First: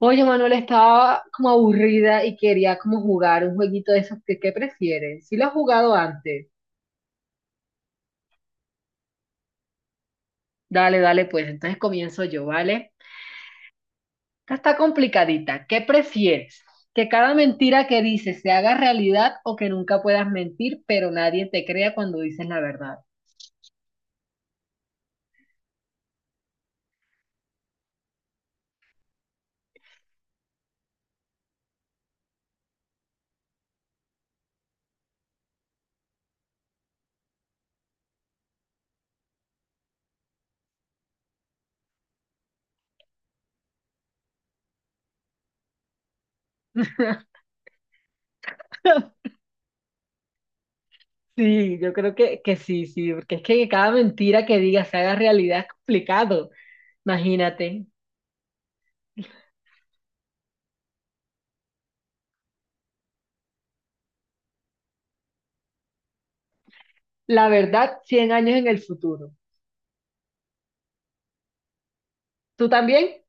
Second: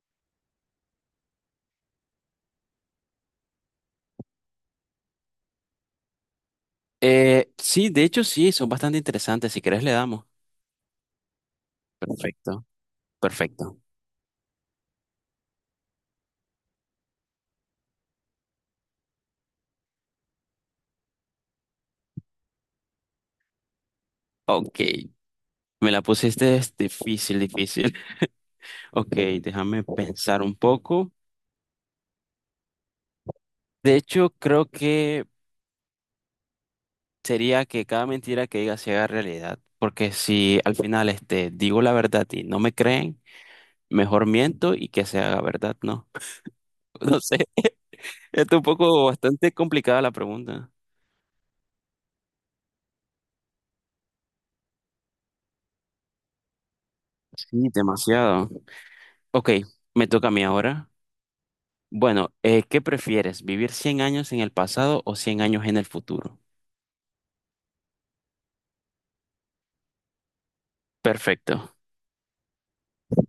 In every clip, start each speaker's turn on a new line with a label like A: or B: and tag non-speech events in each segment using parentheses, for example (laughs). A: Oye, Manuel, estaba como aburrida y quería como jugar un jueguito de esos que, ¿qué prefieres? Si lo has jugado antes.
B: Sí, de hecho sí, son bastante interesantes. Si querés le damos.
A: Dale, dale, pues entonces comienzo yo,
B: Perfecto,
A: ¿vale?
B: perfecto.
A: Esta está complicadita. ¿Qué prefieres? ¿Que cada mentira que dices se haga realidad o que nunca puedas mentir, pero nadie te crea cuando dices la verdad?
B: Ok, me la pusiste es difícil, difícil. (laughs) Ok, déjame pensar un poco. De hecho, creo que sería que cada mentira que diga se haga realidad. Porque si al final digo la verdad y no me creen, mejor miento y que se haga verdad, ¿no? (laughs) No sé, es un poco
A: (laughs)
B: bastante complicada la pregunta.
A: Sí, yo creo que sí, sí, porque es que cada mentira que digas se haga realidad es complicado.
B: Sí,
A: Imagínate.
B: demasiado. Ok, me toca a mí ahora. Bueno, ¿qué prefieres? ¿Vivir 100 años en el pasado o 100 años en el futuro?
A: La verdad, 100 años en el futuro.
B: Perfecto.
A: ¿Tú también?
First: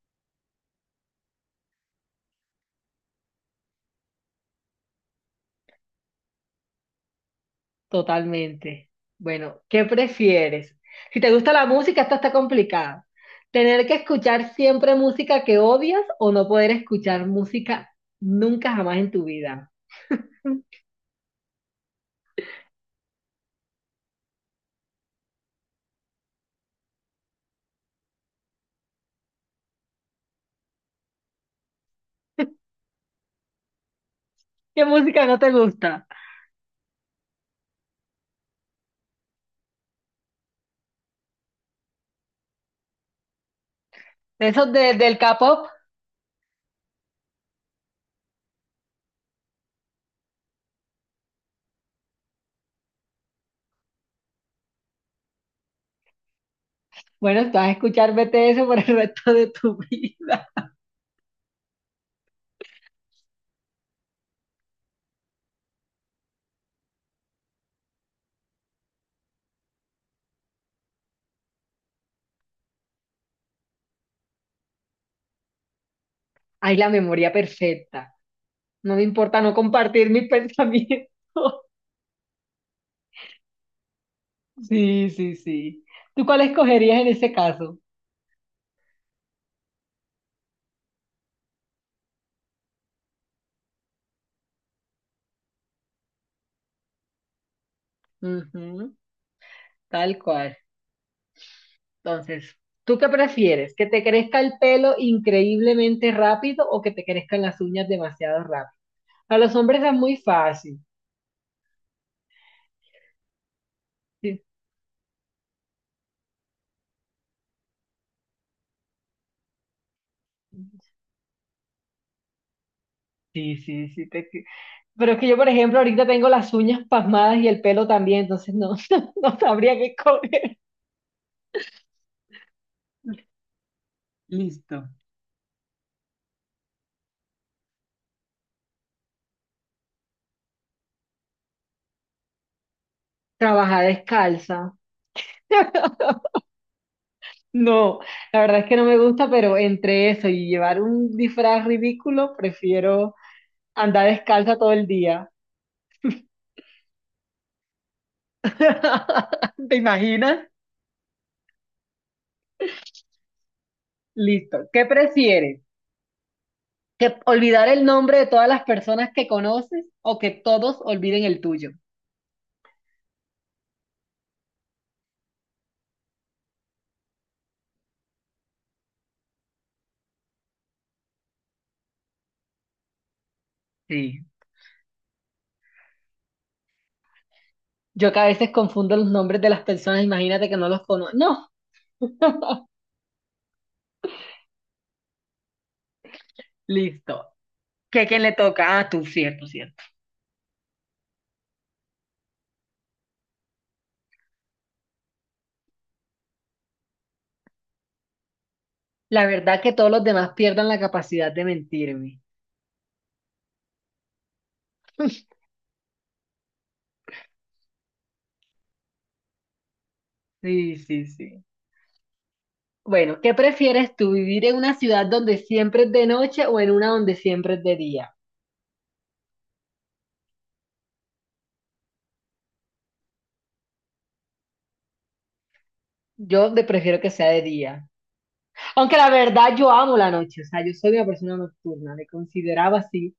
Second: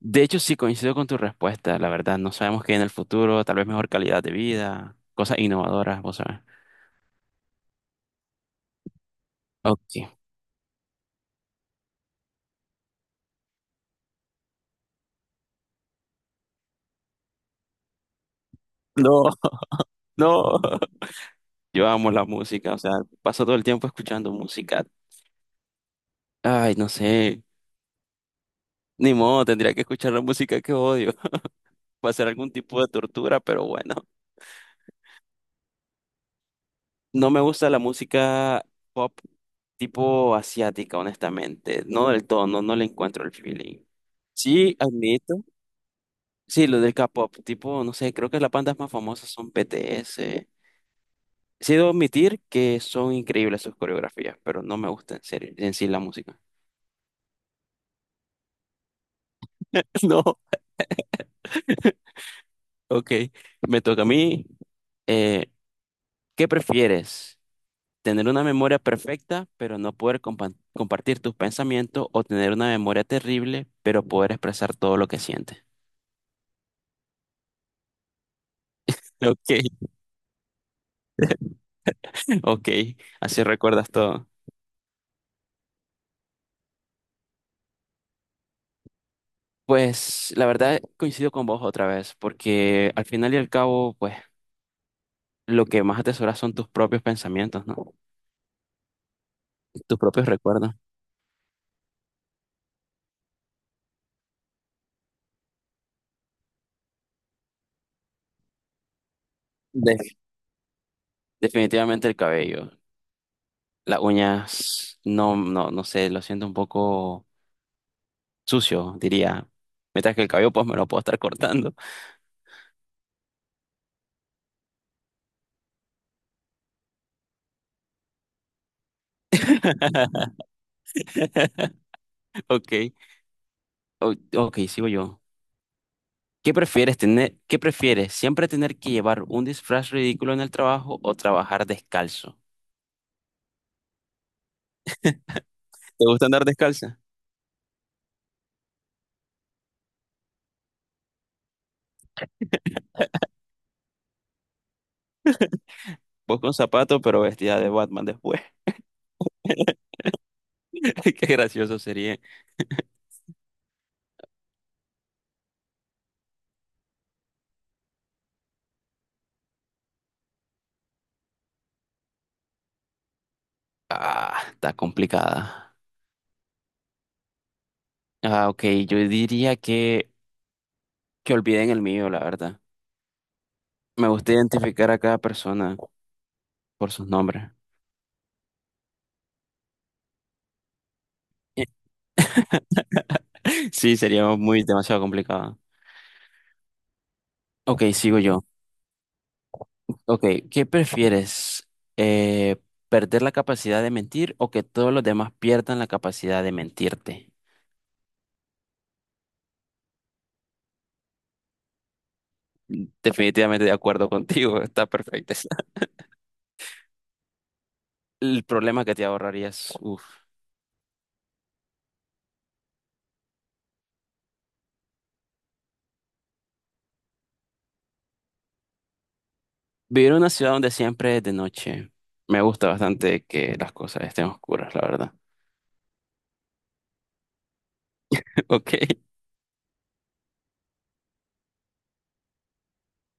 B: De hecho, sí coincido con tu respuesta, la verdad. No sabemos qué hay en el futuro, tal vez mejor calidad de vida, cosas innovadoras, vos sabes.
A: Totalmente. Bueno, ¿qué
B: Ok.
A: prefieres? Si te gusta la música, esto está complicado. ¿Tener que escuchar siempre música que odias o no poder escuchar música nunca jamás en tu
B: No,
A: vida?
B: (laughs) no. Yo amo la música, o sea, paso todo el tiempo escuchando música. Ay, no sé. Ni modo, tendría que escuchar la música que odio. (laughs) Va a ser algún tipo de tortura, pero bueno.
A: ¿Qué música no te gusta?
B: No me gusta la música pop tipo asiática, honestamente. No del todo, no, no le encuentro el feeling.
A: ¿De esos
B: Sí,
A: del
B: admito.
A: K-pop?
B: Sí, lo del K-pop, tipo, no sé, creo que las bandas más famosas son BTS. Sí, debo admitir que son increíbles sus coreografías, pero no me gusta en serio, en sí la música.
A: Bueno, vas a escuchar BTS por el resto de tu (laughs)
B: (laughs) No,
A: vida.
B: ok, me toca a mí. Eh, ¿Qué prefieres? ¿Tener una memoria perfecta, pero no poder compartir tus pensamientos, o tener una memoria terrible, pero poder expresar todo lo que sientes?
A: Hay la memoria perfecta. No me
B: (laughs)
A: importa no
B: Ok.
A: compartir mis pensamientos. (laughs)
B: Ok, así recuerdas todo.
A: Sí, sí, sí. ¿Tú cuál escogerías en ese caso?
B: Pues la verdad coincido con vos otra vez, porque al final y al cabo, pues lo que más atesoras son tus propios pensamientos, ¿no?
A: Ujú,
B: Tus
A: tal
B: propios
A: cual.
B: recuerdos.
A: Entonces, ¿tú qué prefieres? ¿Que te crezca el pelo increíblemente rápido o que te crezcan las uñas demasiado rápido? A los hombres es
B: De-
A: muy fácil.
B: definitivamente el cabello. Las
A: Sí,
B: uñas, no, no, no sé, lo siento un poco sucio, diría. Mientras que el cabello, pues me lo puedo estar cortando.
A: sí, sí, sí, pero es que yo, por ejemplo, ahorita tengo las uñas pasmadas y el pelo también, entonces no, (laughs) no sabría qué
B: (laughs)
A: comer.
B: Ok, ok, sigo
A: Listo.
B: yo. ¿Qué prefieres tener, qué prefieres? ¿Siempre tener que llevar un disfraz ridículo en el trabajo o trabajar descalzo?
A: Trabajar descalza. (laughs)
B: ¿Te gusta andar descalza?
A: No, la verdad es que no me gusta, pero entre eso y llevar un disfraz ridículo, prefiero andar descalza todo el día.
B: Vos con zapato, pero vestida de Batman después.
A: (laughs) ¿Te imaginas?
B: (laughs) Qué gracioso sería.
A: Listo. ¿Qué prefieres? ¿Que olvidar el nombre de todas las personas que conoces o que todos olviden el tuyo?
B: Ah, está complicada. Ah, ok, yo diría que olviden el mío, la verdad. Me
A: Sí.
B: gusta identificar a cada persona por sus nombres.
A: Yo que a veces confundo los nombres de las personas, imagínate que no los conozco. No,
B: (laughs) Sí, sería muy demasiado complicado.
A: listo.
B: Ok,
A: ¿Qué
B: sigo
A: quién le
B: yo.
A: toca? Ah, tú, cierto, cierto.
B: Ok, ¿qué prefieres? Eh, ¿Perder la capacidad de mentir o que todos los demás pierdan la capacidad de mentirte?
A: La verdad que todos los demás pierdan la capacidad de mentirme.
B: Definitivamente de acuerdo contigo, está perfecto. (laughs) El problema que te ahorrarías, uff.
A: Sí, sí, sí. Bueno, ¿qué prefieres tú, vivir en una ciudad donde siempre es de noche o en una donde siempre es de día?
B: Vivir en una ciudad donde siempre es de noche. Me gusta bastante que las cosas estén oscuras, la verdad.
A: Yo prefiero que sea de día.
B: (laughs) Ok.
A: Aunque la verdad yo amo la noche, o sea, yo soy una persona nocturna, me consideraba así,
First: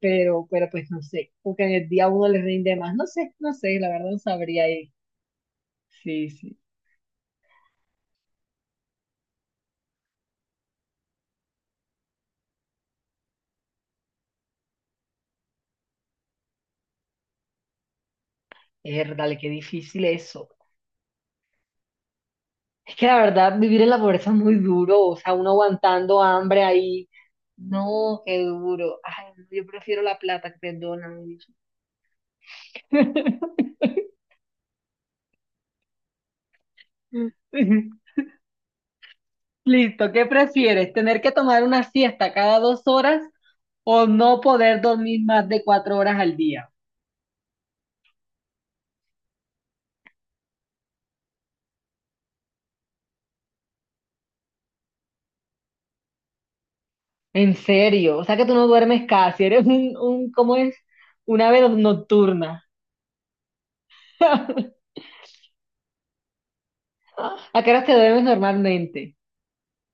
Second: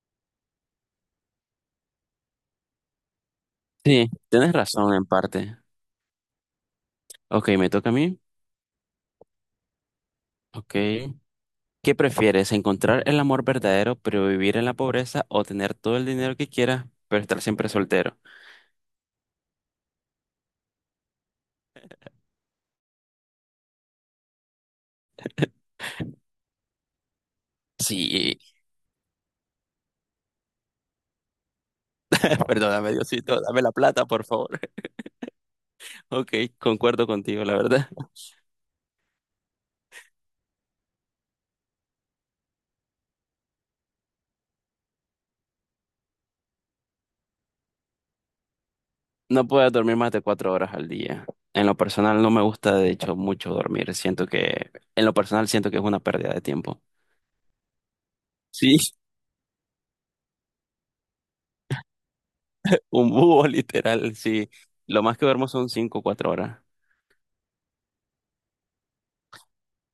A: pero pues no sé, porque en el día uno le rinde más, no sé, no sé, la
B: Sí,
A: verdad no
B: tienes
A: sabría ahí.
B: razón en parte.
A: Sí, sí,
B: Ok, me toca a mí. Ok. ¿Qué prefieres? ¿Encontrar el amor verdadero pero vivir en la pobreza o tener todo el dinero que quieras pero estar siempre soltero?
A: es dale, qué difícil eso. Es que la verdad vivir en la pobreza es muy duro, o sea, uno aguantando hambre ahí, no,
B: Sí,
A: qué duro. Ay, no, yo prefiero la plata, perdóname.
B: (laughs) perdóname, Diosito, dame la
A: (laughs)
B: plata, por favor. (laughs) Ok, concuerdo contigo, la verdad.
A: Listo, ¿qué prefieres? ¿Tener que tomar una siesta cada 2 horas o no poder dormir más de 4 horas al día?
B: No puedo dormir más de 4 horas al día. En lo personal no me gusta, de hecho, mucho dormir. Siento que, en lo personal siento que es una pérdida de tiempo.
A: En serio, o sea que tú no
B: Sí,
A: duermes casi, eres un ¿cómo es? Un ave no, nocturna.
B: (laughs) un búho literal, sí. Lo más que duermo son 5 o 4 horas.
A: (laughs) ¿A qué horas te duermes normalmente?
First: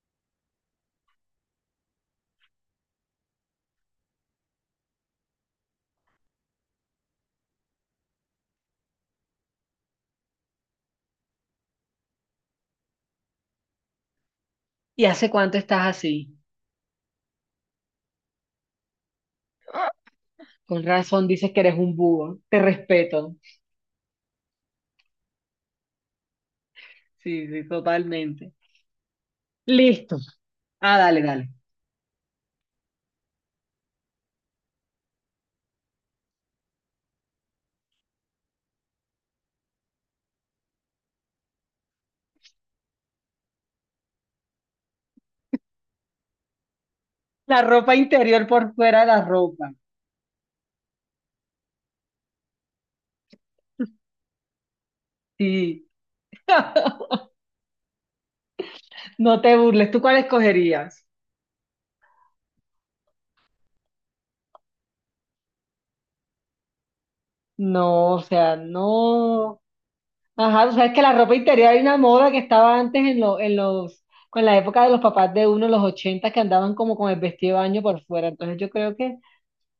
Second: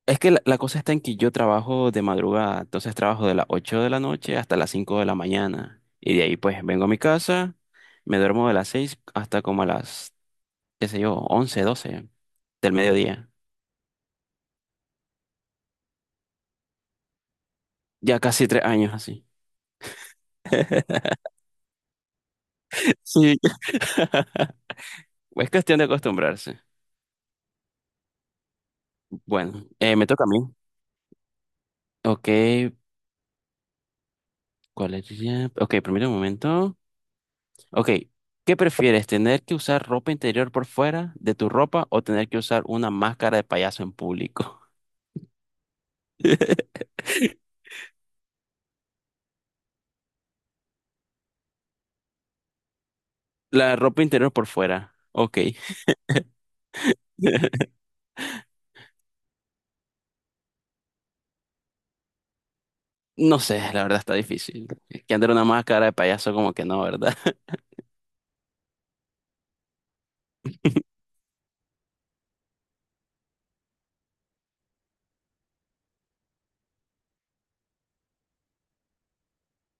B: Es que la cosa está en que yo trabajo de madrugada, entonces trabajo de las 8 de la noche hasta las 5 de la mañana. Y de ahí pues vengo a mi casa, me duermo de las 6 hasta como a las, qué sé yo, 11, 12 del mediodía.
A: ¿Y hace cuánto estás así?
B: Ya casi 3 años así.
A: Con
B: (laughs)
A: razón dices que eres un búho, te respeto.
B: Sí. (laughs) Es cuestión de acostumbrarse.
A: Sí, sí, totalmente.
B: Bueno, me
A: Listo.
B: toca a mí.
A: Ah, dale, dale.
B: Ok, ¿cuál es? Ok, permítame un momento. Ok, ¿qué prefieres? ¿Tener que usar ropa interior por fuera de tu ropa o tener que usar una máscara de payaso en público? (laughs)
A: La ropa interior por fuera de la ropa.
B: La ropa interior por fuera. Ok.
A: Sí,
B: (laughs)
A: no te burles. ¿Tú cuál escogerías?
B: No sé, la verdad está difícil. Es que andar una máscara de payaso como que no, ¿verdad? (laughs)
A: No, o sea, no. Ajá, tú sabes que la ropa interior hay una moda que estaba antes en, en los, con la época de los papás de uno, los 80, que andaban como con el vestido de baño por fuera. Entonces yo creo que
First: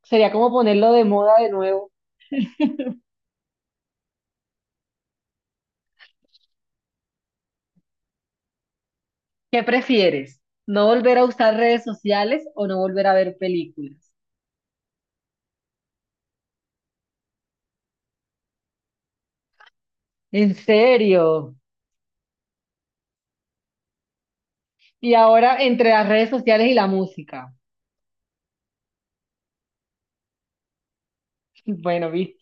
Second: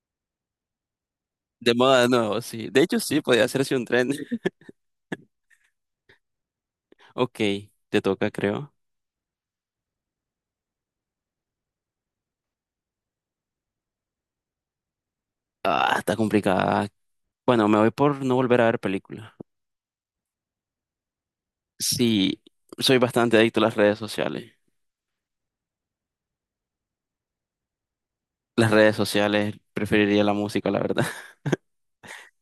A: sería como ponerlo de moda de
B: De
A: nuevo.
B: moda de nuevo, sí. De hecho, sí, podría hacerse un tren. (laughs) Ok, te toca, creo.
A: ¿Qué prefieres? ¿No volver a usar redes sociales o no volver a ver películas?
B: Ah, está complicada. Bueno, me voy por no volver a ver películas.
A: En serio.
B: Sí, soy bastante adicto a las redes sociales.
A: Y ahora entre las redes sociales y la música.
B: Las redes sociales, preferiría la música, la verdad.
A: (laughs) Bueno, viste,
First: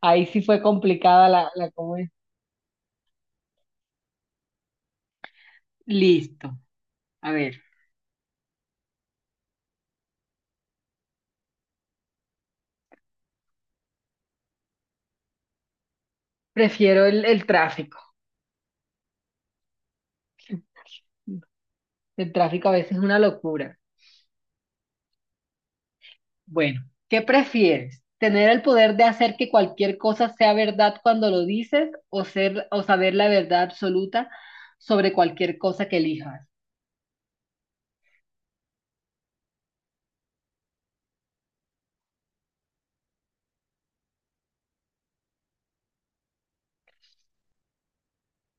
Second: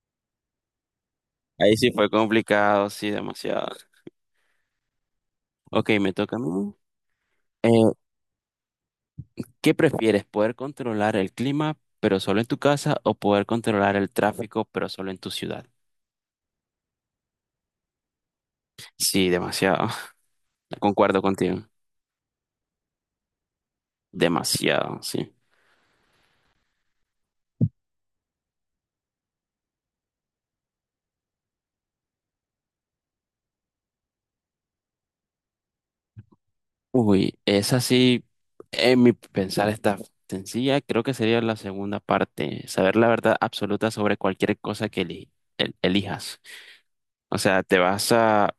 A: ahí sí fue complicada la
B: Ahí sí
A: ¿cómo
B: fue
A: es?
B: complicado, sí, demasiado. Ok, me toca a
A: Listo.
B: mí.
A: A ver,
B: Eh, ¿Qué prefieres? ¿Poder controlar el clima, pero solo en tu casa, o poder controlar el tráfico, pero solo en tu ciudad?
A: prefiero el tráfico.
B: Sí, demasiado. (laughs) Concuerdo contigo.
A: El tráfico a veces es una locura.
B: Demasiado, sí.
A: Bueno, ¿qué prefieres? ¿Tener el poder de hacer que cualquier cosa sea verdad cuando lo dices o ser o saber la verdad absoluta sobre cualquier cosa que elijas?
B: Uy, esa sí, en mi pensar está sencilla. Creo que sería la segunda parte. Saber la verdad absoluta sobre cualquier cosa que elijas. O sea, te vas a, a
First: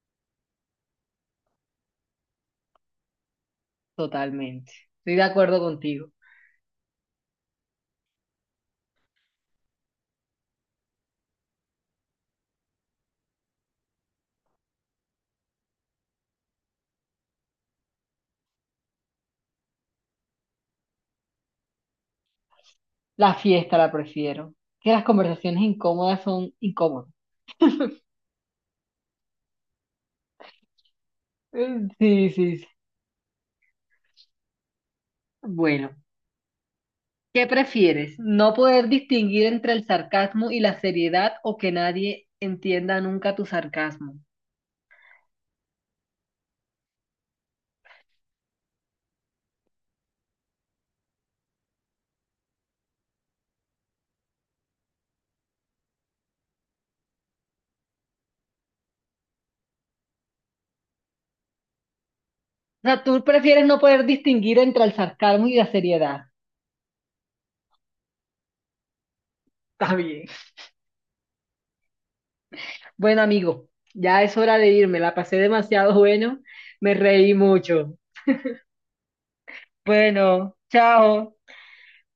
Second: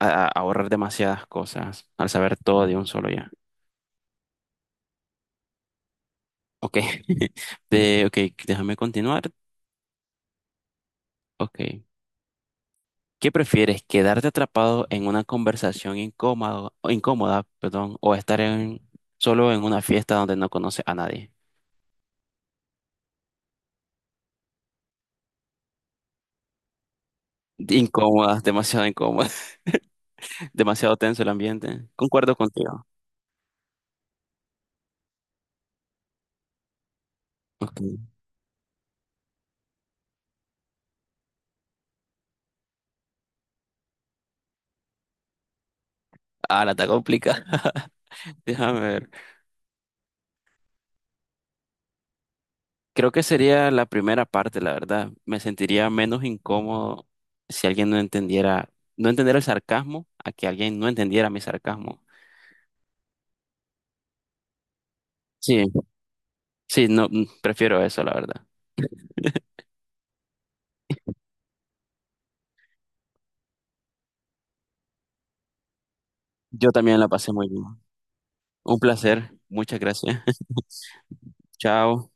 B: a ahorrar demasiadas cosas al saber todo de un solo ya.
A: Totalmente. Estoy de acuerdo contigo.
B: Ok, (laughs) ok, déjame continuar. Ok, ¿qué prefieres? ¿Quedarte atrapado en una conversación incómodo, o incómoda, perdón, o estar solo en una fiesta donde no conoces a nadie?
A: La fiesta la prefiero. Que las conversaciones incómodas son incómodas.
B: Incómoda, demasiado incómoda, (laughs) demasiado tenso el ambiente.
A: Sí,
B: Concuerdo
A: sí, sí.
B: contigo.
A: Bueno, ¿qué
B: Ok.
A: prefieres? ¿No poder distinguir entre el sarcasmo y la seriedad o que nadie entienda nunca tu sarcasmo?
B: Ah, la está complicada. (laughs) Déjame ver. Creo que sería la primera parte, la verdad. Me sentiría menos incómodo si alguien no entendiera, no entendiera el sarcasmo, a que alguien no entendiera mi sarcasmo.
A: O sea, tú prefieres no poder distinguir entre el sarcasmo y
B: Sí,
A: la seriedad.
B: Sí, no, prefiero eso, la verdad.
A: Está bien. Bueno, amigo, ya es hora de irme. La pasé demasiado bueno.
B: Yo
A: Me
B: también la pasé
A: reí
B: muy bien.
A: mucho.
B: Un placer. Muchas gracias.
A: Bueno, chao.
B: (laughs) Chao.